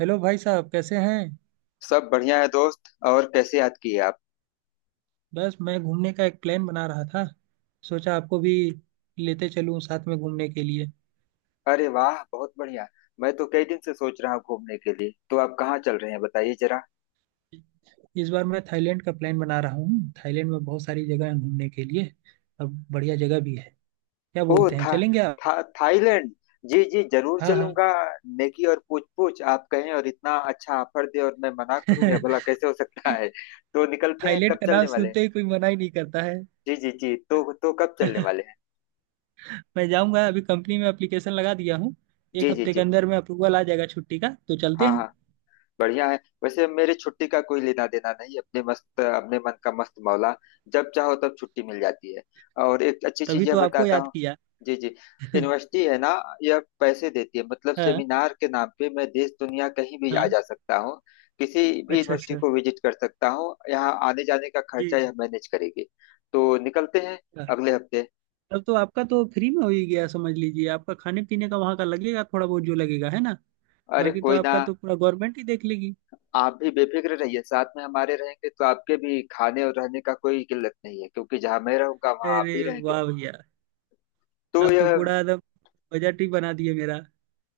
Hello भाई साहब, कैसे हैं। सब बढ़िया है दोस्त। और कैसे याद किए आप? बस मैं घूमने का एक प्लान बना रहा था। सोचा आपको भी लेते चलूं साथ में घूमने के लिए। अरे वाह बहुत बढ़िया। मैं तो कई दिन से सोच रहा हूँ घूमने के लिए। तो आप कहाँ चल रहे हैं, बताइए जरा। इस बार मैं थाईलैंड का प्लान बना रहा हूँ। थाईलैंड में बहुत सारी जगह हैं घूमने के लिए। अब बढ़िया जगह भी है। क्या ओ बोलते हैं, चलेंगे था आप? थाईलैंड। जी जी जरूर हाँ हाँ। चलूंगा। नेकी और पूछ पूछ। आप कहें और इतना अच्छा ऑफर दे और मैं मना करूं, या भला कैसे हो सकता है? तो निकलते हैं, थाईलैंड कब का चलने नाम वाले हैं? सुनते ही कोई मना ही नहीं करता है। जी जी जी तो कब चलने वाले हैं? मैं जाऊंगा। अभी कंपनी में एप्लीकेशन लगा दिया हूँ। एक जी जी हफ्ते के जी। अंदर में अप्रूवल आ जाएगा छुट्टी का, तो चलते हाँ हैं। हाँ। बढ़िया है। वैसे मेरी छुट्टी का कोई लेना देना नहीं, अपने मस्त, अपने मन का मस्त मौला। जब चाहो तब छुट्टी मिल जाती है। और एक अच्छी चीज तभी यह तो आपको बताता याद हूँ। किया। जी जी। यूनिवर्सिटी है ना, यह पैसे देती है, मतलब हाँ सेमिनार के नाम पे मैं देश दुनिया कहीं भी हाँ। आ जा सकता हूँ। किसी भी अच्छा यूनिवर्सिटी अच्छा, को विजिट कर सकता हूँ। यहाँ आने जाने का जी। खर्चा यह मैनेज करेगी। तो निकलते हैं अगले हफ्ते। तब तो आपका तो फ्री में हो ही गया समझ लीजिए। आपका खाने पीने का वहां का लगेगा, थोड़ा बहुत जो लगेगा, है ना। अरे बाकी तो कोई ना। आपका तो पूरा गवर्नमेंट ही देख लेगी। आप भी बेफिक्र रहिए, साथ में हमारे रहेंगे तो आपके भी खाने और रहने का कोई किल्लत नहीं है, क्योंकि जहां मैं रहूंगा वहां आप अरे भी रहेंगे। वाह भैया, तो आप तो यह पूरा एकदम बजट ही बना दिए मेरा।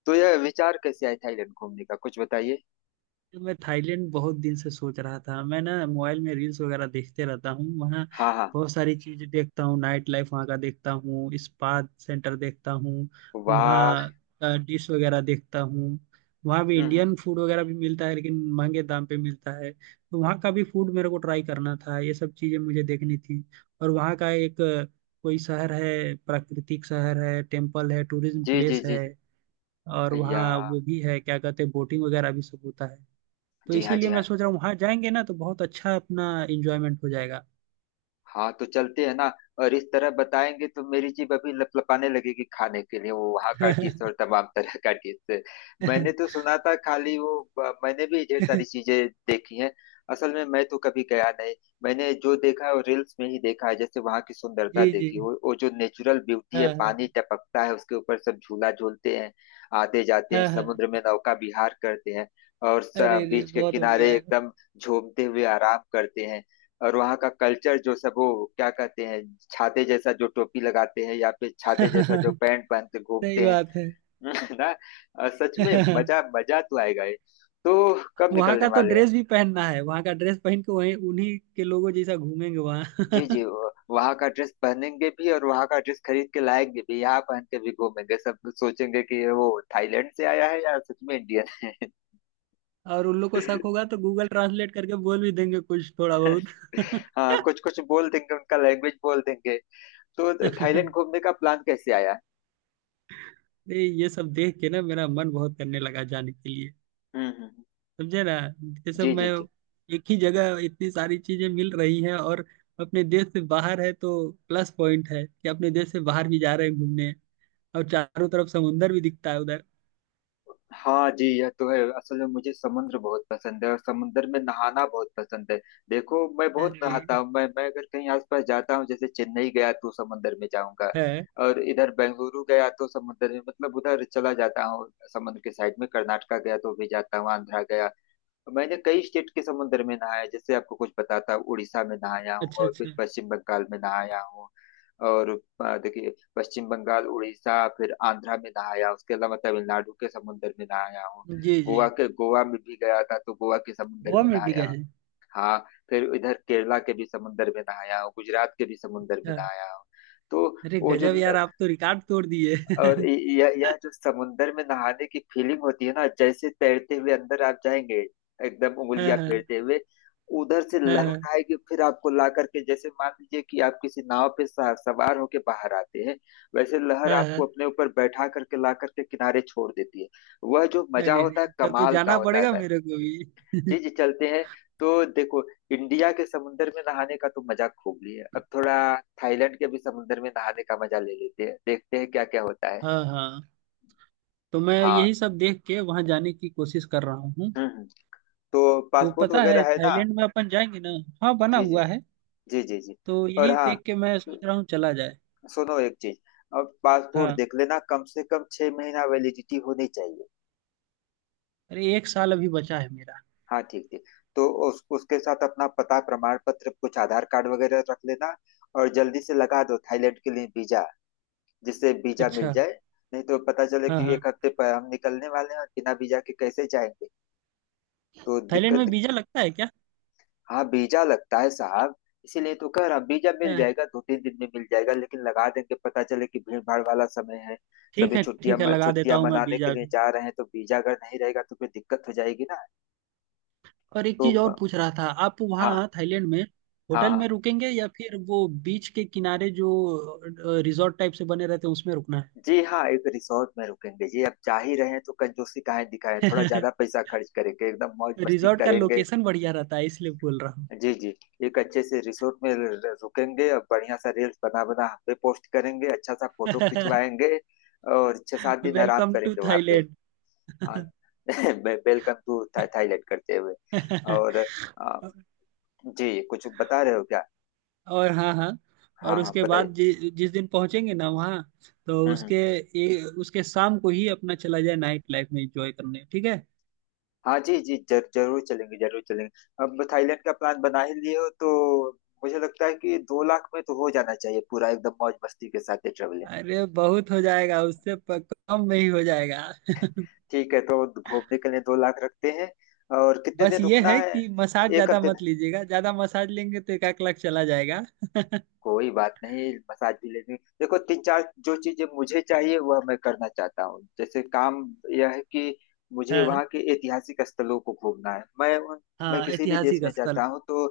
तो यह विचार कैसे आया थाईलैंड घूमने का, कुछ बताइए। मैं थाईलैंड बहुत दिन से सोच रहा था। मैं ना मोबाइल में रील्स वगैरह देखते रहता हूँ वहाँ। हाँ हाँ। बहुत सारी चीजें देखता हूँ, नाइट लाइफ वहाँ का देखता हूँ, स्पा सेंटर देखता हूँ, वाह। वहाँ डिश वगैरह देखता हूँ। वहाँ भी हम्म, हम्म। इंडियन फूड वगैरह भी मिलता है, लेकिन महंगे दाम पे मिलता है। तो वहाँ का भी फूड मेरे को ट्राई करना था, ये सब चीजें मुझे देखनी थी। और वहाँ का एक कोई शहर है, प्राकृतिक शहर है, टेम्पल है, टूरिज्म जी जी प्लेस जी है। जी, और भैया। वहाँ वो भी है, क्या कहते हैं, बोटिंग वगैरह भी सब होता है। तो जी हाँ इसीलिए जी मैं हाँ। सोच रहा हूँ, वहां जाएंगे ना तो बहुत अच्छा अपना इंजॉयमेंट हो जाएगा। हाँ तो चलते हैं ना। और इस तरह बताएंगे तो मेरी जीभ अभी लपलपाने लगेगी खाने के लिए, वो वहाँ का डिश और तमाम तरह का डिश। मैंने तो सुना था, खाली वो मैंने भी ढेर सारी चीजें देखी हैं। असल में मैं तो कभी गया नहीं। मैंने जो देखा है वो रील्स में ही देखा है। जैसे वहाँ की सुंदरता जी जी। देखी, वो जो नेचुरल ब्यूटी है, हाँ पानी हाँ। टपकता है उसके ऊपर, सब झूला झूलते हैं। आते जाते हैं, हाँ हाँ। समुद्र में नौका विहार करते हैं। और अरे रे, बीच के बहुत किनारे बढ़िया है। एकदम झूमते हुए आराम करते हैं। और वहाँ का कल्चर जो सब, वो क्या कहते हैं, छाते जैसा जो टोपी लगाते हैं, या फिर छाते जैसा जो सही पैंट पहनते घूमते हैं। बात है। ना। सच में मजा मजा तो आएगा ही। तो कब वहां निकलने का तो वाले हैं? ड्रेस भी पहनना है, वहां का ड्रेस पहन के वहीं उन्हीं के लोगों जैसा घूमेंगे वहां। जी जी वहाँ का ड्रेस पहनेंगे भी और वहाँ का ड्रेस खरीद के लाएंगे भी, यहाँ पहन के भी घूमेंगे। सब सोचेंगे कि वो थाईलैंड से आया है या सच में इंडियन है। और उन लोग को शक होगा तो गूगल ट्रांसलेट करके बोल भी देंगे कुछ थोड़ा हाँ बहुत। कुछ कुछ बोल देंगे, उनका लैंग्वेज बोल देंगे। तो थाईलैंड घूमने का प्लान कैसे आया? नहीं, ये सब देख के ना मेरा मन बहुत करने लगा जाने के। हम्म। समझे ना। ये सब जी मैं जी जी। एक ही जगह इतनी सारी चीजें मिल रही हैं। और अपने देश से बाहर है तो प्लस पॉइंट है कि अपने देश से बाहर भी जा रहे हैं घूमने। और चारों तरफ समुंदर भी दिखता है उधर। हाँ जी, यह तो है। असल में मुझे समुद्र बहुत पसंद है और समुद्र में नहाना बहुत पसंद है। देखो मैं बहुत अरे। नहाता हूँ। मैं अगर कहीं आसपास जाता हूँ, जैसे चेन्नई गया तो समुद्र में जाऊंगा। है। और इधर बेंगलुरु गया तो समुद्र में, मतलब उधर चला जाता हूँ समुद्र के साइड में। कर्नाटका गया तो भी जाता हूँ, आंध्रा गया। मैंने कई स्टेट के समुद्र में नहाया। जैसे आपको कुछ बताता हूँ, उड़ीसा में नहाया हूँ अच्छा और अच्छा। फिर पश्चिम बंगाल में नहाया हूँ। और देखिए पश्चिम बंगाल, उड़ीसा, फिर आंध्रा में नहाया। उसके अलावा तमिलनाडु के समुद्र में नहाया हूँ। जी गोवा जी। के, गोवा में भी गया था तो गोवा के समुद्र गोवा में में भी गए नहाया। हैं? हाँ। फिर इधर केरला के भी समुद्र में नहाया हूँ, गुजरात के भी समुद्र में अच्छा। नहाया हूँ। तो अरे वो जो गजब यार, आप तो रिकॉर्ड तोड़ दिए। और इ- यह जो समुंदर में नहाने की फीलिंग होती है ना, जैसे तैरते हुए अंदर आप जाएंगे एकदम हाँ उंगलियां हाँ। फेरते हुए। उधर से लहर हाँ आएगी, फिर आपको ला करके, जैसे मान लीजिए कि आप किसी नाव पे सवार होके बाहर आते हैं। वैसे लहर हाँ हाँ। आपको अपने ऊपर बैठा करके ला करके किनारे छोड़ देती है। वह जो मजा अरे होता है, रे, तब तो कमाल का जाना होता है पड़ेगा भाई। मेरे को भी। जी जी चलते हैं। तो देखो, इंडिया के समुंदर में नहाने का तो मजा खूब लिया, अब थोड़ा थाईलैंड के भी समुंदर में नहाने का मजा ले लेते हैं, देखते हैं क्या क्या होता है। हाँ हाँ। तो मैं हाँ। यही सब देख के वहां जाने की कोशिश कर रहा हूँ। हम्म हम्म, तो तो पासपोर्ट पता है वगैरह है ना। थाईलैंड में अपन जाएंगे ना। हाँ, बना जी जी हुआ है। जी जी जी। तो और यही हाँ, देख के मैं सोच रहा हूँ, चला जाए। सुनो एक चीज, अब पासपोर्ट हाँ। देख लेना, कम से कम 6 महीना वैलिडिटी होनी चाहिए। अरे 1 साल अभी बचा है मेरा। हाँ ठीक ठीक। तो उस उसके साथ अपना पता प्रमाण पत्र कुछ आधार कार्ड वगैरह रख लेना। और जल्दी से लगा दो थाईलैंड के लिए वीजा, जिससे वीजा मिल अच्छा। जाए। नहीं तो पता चले हाँ कि हाँ। 1 हफ्ते पर हम निकलने वाले हैं और बिना वीजा के कैसे जाएंगे, तो थाईलैंड में दिक्कत। वीजा लगता है क्या? हाँ वीजा लगता है साहब। इसीलिए तो कह रहा हूँ, वीजा मिल हाँ, जाएगा, 2-3 दिन में मिल जाएगा लेकिन लगा देंगे, पता चले कि भीड़ भाड़ वाला समय है। ठीक सभी है छुट्टियां ठीक है, लगा देता छुट्टियां हूँ मैं मनाने के वीजा लिए भी। जा रहे हैं तो वीजा अगर नहीं रहेगा तो फिर दिक्कत हो जाएगी ना। और एक तो चीज और पूछ रहा था, आप वहाँ हाँ थाईलैंड में हाँ होटल हाँ। में रुकेंगे या फिर वो बीच के किनारे जो रिजॉर्ट टाइप से बने रहते हैं उसमें रुकना जी हाँ एक रिसोर्ट में रुकेंगे जी, अब जा ही रहे हैं तो कंजूसी काहे दिखाएं, थोड़ा है। ज्यादा पैसा खर्च करेंगे, एकदम मौज मस्ती रिजॉर्ट का करेंगे। लोकेशन बढ़िया रहता है, इसलिए बोल रहा हूँ। जी जी। एक अच्छे से रिसोर्ट में रुकेंगे और बढ़िया सा रील्स बना बना हम पे पोस्ट करेंगे, अच्छा सा फोटो खिंचवाएंगे। और 6-7 दिन आराम वेलकम टू करेंगे वहां पे। थाईलैंड। हाँ। वेलकम टू थाईलैंड करते हुए। और जी कुछ बता रहे हो क्या? और हाँ हाँ। हाँ और हाँ उसके बाद बताइए। जिस दिन पहुंचेंगे ना वहाँ, तो हम्म हम्म। उसके ये उसके शाम को ही अपना चला जाए नाइट लाइफ में एंजॉय करने, ठीक है। हाँ जी जी जरूर चलेंगे जरूर चलेंगे। अब थाईलैंड का प्लान बना ही लिए हो तो मुझे लगता है कि 2 लाख में तो हो जाना चाहिए पूरा, एकदम मौज मस्ती के साथ ये traveling। अरे बहुत हो जाएगा उससे कम में ही हो जाएगा। ठीक है तो घूमने के लिए 2 लाख रखते हैं और कितने बस दिन ये रुकना है है। कि मसाज एक ज्यादा हफ्ते दिन। मत लीजिएगा, ज्यादा मसाज लेंगे तो एक आध लाख चला जाएगा। कोई बात नहीं मसाज भी ले लेंगे। देखो तीन चार जो चीजें मुझे चाहिए वह मैं करना चाहता हूँ, जैसे काम यह है कि मुझे हाँ वहाँ के ऐतिहासिक स्थलों को घूमना है। हाँ। मैं किसी भी देश ऐतिहासिक में स्थल। जाता हूँ तो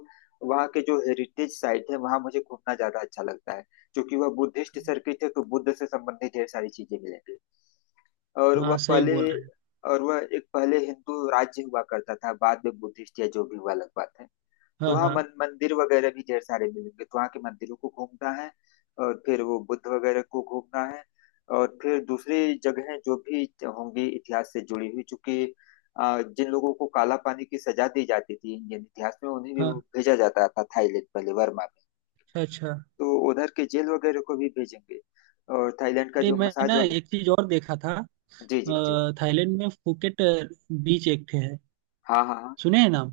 वहाँ के जो हेरिटेज साइट है वहाँ मुझे घूमना ज्यादा अच्छा लगता है। क्योंकि वह बुद्धिस्ट सर्किट है तो बुद्ध से संबंधित ढेर सारी चीजें मिलेंगी। और वह हाँ सही पहले बोल रहे हैं। और वह एक पहले हिंदू राज्य हुआ करता था, बाद में बुद्धिस्ट या जो भी हुआ अलग बात है। तो हाँ वहाँ हाँ मंदिर वगैरह भी ढेर सारे मिलेंगे तो वहाँ के मंदिरों को घूमना है। और फिर वो बुद्ध वगैरह को घूमना है। और फिर दूसरी जगह जो भी होंगी इतिहास से जुड़ी हुई, चूंकि जिन लोगों को काला पानी की सजा दी जाती थी इंडियन इतिहास में उन्हें भी हाँ। भेजा जाता था थाईलैंड, पहले वर्मा में। अच्छा अच्छा। तो उधर के जेल वगैरह को भी भेजेंगे। और थाईलैंड का अरे जो मैं मसाज ना वग... एक चीज और देखा था। जी जी जी। थाईलैंड में फुकेट बीच एक ठे है। हाँ हाँ हाँ। सुने हैं नाम?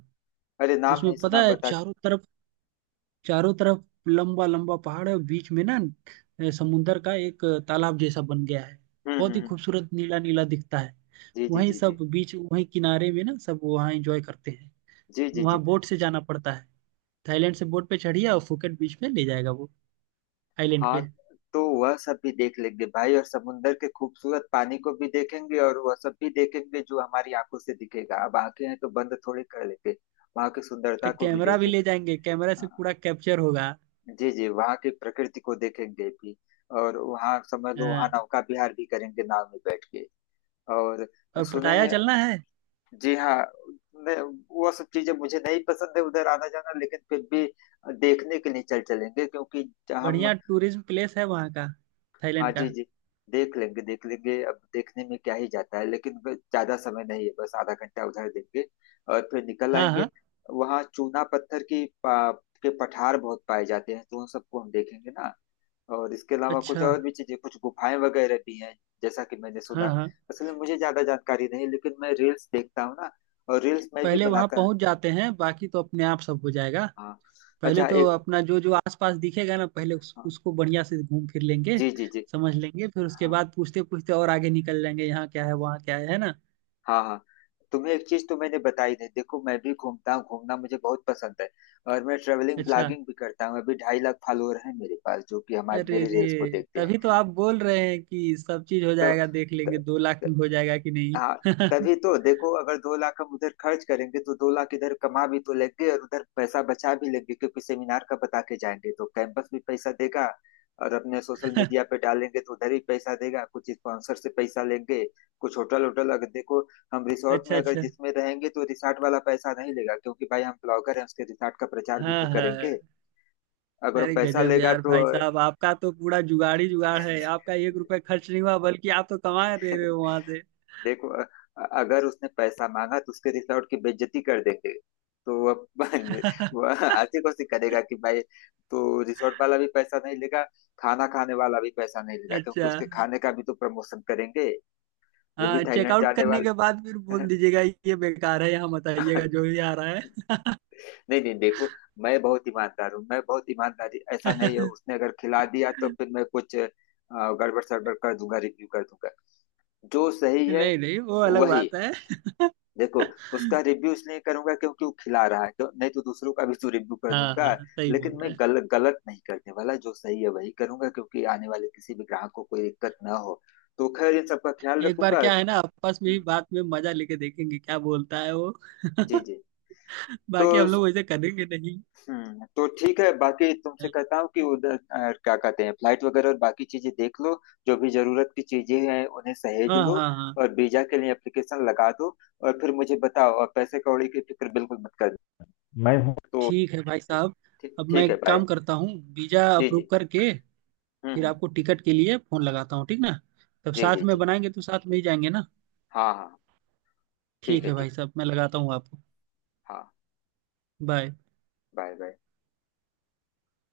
अरे नाम उसमें नहीं पता सुना, है बता दे। चारों तरफ, चारों तरफ लंबा लंबा पहाड़ है। और बीच में ना समुंदर का एक तालाब जैसा बन गया है। हम्म हम्म बहुत ही हम्म, खूबसूरत नीला नीला दिखता है। जी जी वहीं जी जी सब बीच, वहीं किनारे में ना सब वहाँ एंजॉय करते हैं। जी जी वहाँ जी। बोट से जाना पड़ता है। थाईलैंड से बोट पे चढ़िए और फुकेट बीच में ले जाएगा वो आइलैंड हाँ। पे। तो वह सब भी देख लेंगे भाई और समुंदर के खूबसूरत पानी को भी देखेंगे और वह सब भी देखेंगे जो हमारी आंखों से दिखेगा, अब आंखें हैं तो बंद थोड़ी कर लेंगे, वहां की सुंदरता तो को भी कैमरा भी ले देखेंगे। जाएंगे, कैमरा से हाँ पूरा कैप्चर होगा। जी जी। वहाँ की प्रकृति को देखेंगे भी, और वहाँ समझ लो वहाँ हाँ। नौका विहार भी करेंगे नाव में बैठ के। और और सुने पटाया हैं। चलना है। जी हाँ। मैं वो सब चीजें मुझे नहीं पसंद है उधर आना जाना, लेकिन फिर भी देखने के लिए चल चलेंगे क्योंकि हम। बढ़िया टूरिज्म प्लेस है वहाँ का, हाँ थाईलैंड जी का। जी। देख लेंगे देख लेंगे, अब देखने में क्या ही जाता है, लेकिन बस ज्यादा समय नहीं है, बस आधा घंटा उधर देंगे और फिर निकल हाँ आएंगे। हाँ। वहाँ चूना पत्थर की के पठार बहुत पाए जाते हैं तो उन सबको हम देखेंगे ना। और इसके अलावा कुछ अच्छा। और भी चीजें, कुछ गुफाएं वगैरह भी हैं जैसा कि मैंने सुना। हाँ हाँ। असल में मुझे ज्यादा जानकारी नहीं, लेकिन मैं रील्स देखता हूँ ना और रील्स मैं भी पहले वहां बनाता। पहुंच जाते हैं, बाकी तो अपने आप सब हो जाएगा। हाँ। पहले अच्छा तो एक अपना जो जो आसपास दिखेगा ना, पहले हाँ, उसको बढ़िया से घूम फिर लेंगे। जी जी जी। समझ लेंगे, फिर उसके हाँ बाद पूछते पूछते और आगे निकल जाएंगे यहाँ क्या है वहाँ क्या है ना। हाँ हाँ। तुम्हें एक चीज तो मैंने बताई नहीं। देखो मैं भी घूमता हूँ, घूमना मुझे बहुत पसंद है और मैं ट्रेवलिंग अच्छा। ब्लॉगिंग भी करता हूँ, अभी 2.5 लाख फॉलोअर हैं मेरे पास जो कि हमारे अरे मेरे रे, रील्स को देखते हैं। तभी तो आप बोल रहे हैं कि सब चीज हो तो, जाएगा। देख लेंगे 2 लाख तो, में हो जाएगा कि हाँ। नहीं। तभी तो देखो, अगर 2 लाख हम उधर खर्च करेंगे तो 2 लाख इधर कमा भी तो लेंगे और उधर पैसा बचा भी लेंगे, क्योंकि सेमिनार का बता के जाएंगे तो कैंपस भी पैसा देगा। और अपने सोशल मीडिया पे डालेंगे तो उधर भी पैसा देगा, कुछ स्पॉन्सर से पैसा लेंगे, कुछ होटल होटल अगर देखो हम रिसोर्ट अच्छा में अगर अच्छा। जिसमें रहेंगे तो रिसोर्ट वाला पैसा नहीं लेगा, क्योंकि भाई हम ब्लॉगर हैं, उसके रिसोर्ट का प्रचार भी हाँ तो हाँ करेंगे। हाँ। अगर वो अरे पैसा गजब लेगा यार तो भाई साहब, आपका तो पूरा जुगाड़ ही जुगाड़ है। आपका 1 रुपया खर्च नहीं हुआ, बल्कि आप तो कमा रहे हो वहां से। देखो अगर उसने पैसा मांगा तो उसके रिसोर्ट की बेइज्जती कर देंगे। तो वह वह ऐसी कोशिश करेगा कि भाई, तो रिसोर्ट वाला भी पैसा नहीं लेगा, खाना खाने वाला भी पैसा नहीं लेगा, क्योंकि अच्छा। उसके खाने का भी तो प्रमोशन करेंगे। जो भी हाँ, थाईलैंड चेकआउट जाने करने के वाले बाद फिर बोल हैं। दीजिएगा, ये बेकार है यहाँ मत आइएगा जो भी आ रहा है। नहीं नहीं देखो, मैं बहुत ईमानदार हूँ, मैं बहुत ईमानदारी, ऐसा नहीं है, उसने अगर खिला दिया तो फिर मैं कुछ गड़बड़ सड़बड़ कर दूंगा, रिव्यू कर दूंगा जो सही है नहीं नहीं, वो अलग वही। बात है। देखो उसका रिव्यू इसलिए करूंगा क्योंकि वो खिला रहा है क्यों, नहीं तो दूसरों का भी तो रिव्यू कर हाँ दूंगा। हाँ सही लेकिन बोल मैं रहे हैं। गलत नहीं करने वाला, जो सही है वही करूंगा, क्योंकि आने वाले किसी भी ग्राहक को कोई दिक्कत ना हो, तो खैर इन सबका ख्याल एक बार रखूंगा। क्या है ना, आपस में हम्म, ही बात में मजा लेके देखेंगे क्या बोलता है वो। जी जी। तो बाकी हम लोग वैसे करेंगे नहीं। तो ठीक है, बाकी तुमसे कहता हूँ कि उधर क्या कहते हैं, फ्लाइट वगैरह और बाकी चीजें देख लो। जो भी जरूरत की चीजें हैं उन्हें सहेज हाँ लो। हाँ हाँ। और वीजा के लिए एप्लीकेशन लगा दो। और फिर मुझे बताओ, और पैसे कौड़ी की फिक्र बिल्कुल मत करना, मैं हूँ तो। ठीक है भाई साहब। अब मैं ठीक है, एक बाय। काम करता हूँ, वीजा जी अप्रूव जी। करके फिर हम्म। आपको टिकट के लिए फोन लगाता हूँ, ठीक ना। तब जी जी साथ में जी। बनाएंगे तो साथ में ही जाएंगे ना। हाँ हाँ हाँ. ठीक ठीक है है ठीक। भाई साहब, मैं लगाता हूँ आपको। हाँ। बाय। Bye bye.